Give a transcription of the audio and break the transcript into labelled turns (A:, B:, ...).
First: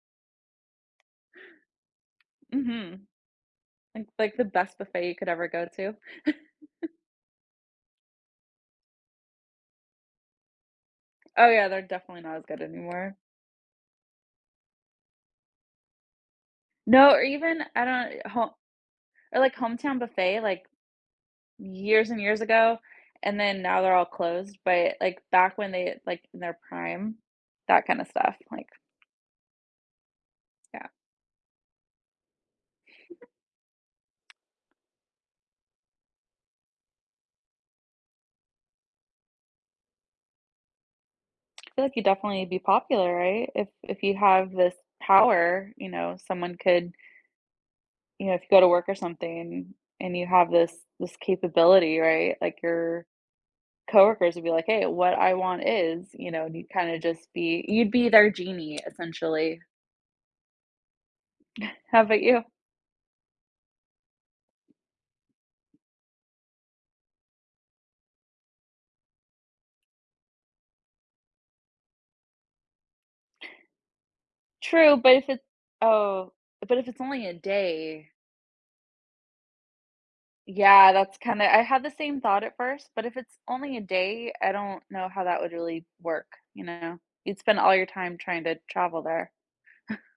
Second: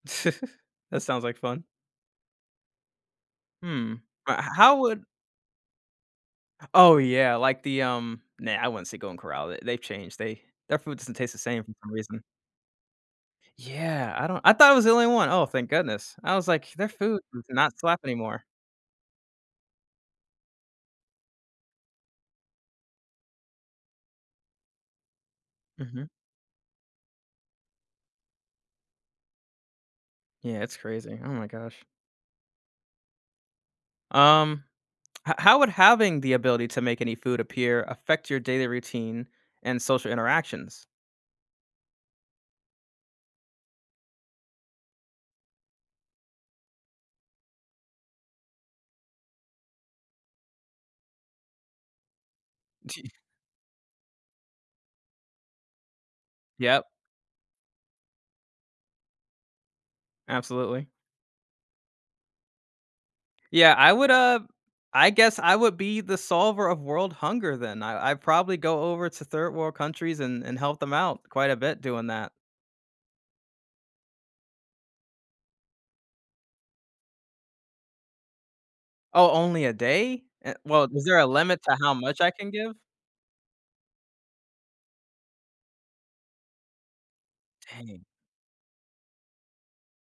A: That sounds like fun.
B: Mhm.
A: Hmm,
B: Like like
A: but h
B: the
A: how
B: best
A: would
B: buffet you could ever go to.
A: Oh yeah, like the, um, nah, I wouldn't say Golden Corral, they they've changed, they their food doesn't taste the
B: Oh
A: same
B: yeah,
A: for
B: they're
A: some
B: definitely
A: reason.
B: not as good anymore.
A: Yeah, I don't I thought it was the only one, oh thank goodness. I was like, "Their
B: No,
A: food
B: or
A: does
B: even
A: not
B: I
A: slap
B: don't y
A: anymore."
B: ho Or, like, Hometown Buffet, like Years and years ago, and then now they're all closed, but, like, back when they,
A: Mhm.
B: like, in their prime, that kinda stuff, like
A: Yeah, it's
B: Yeah.
A: crazy. Oh my gosh. Um, h how would having the ability to make any food appear affect your daily routine and social interactions?
B: I feel like you'd definitely be popular, right? If if you have this power, you know, someone could You know, if you go to work or something, and you have this this capability, right? Like, your
A: D
B: coworkers would be, like, "Hey, what I want is," you know, and you
A: Yep.
B: kinda just be, you'd be their genie, essentially.
A: Absolutely.
B: How about you?
A: Yeah, I would, uh, I guess I would be the solver of world hunger then. I I'd probably go over to third world countries and and help them out quite a bit doing that.
B: Tr True, but if it oh, but if it's only a day.
A: Oh, only a day? Eh, well,
B: Yeah,
A: is
B: that's
A: there a
B: kinda
A: limit
B: I
A: to
B: had the
A: how
B: same
A: much I
B: thought
A: can
B: at
A: give?
B: first, but if it's only a day, I don't know how that would really work, you know? You'd spend all your
A: Dang.
B: time trying to travel there.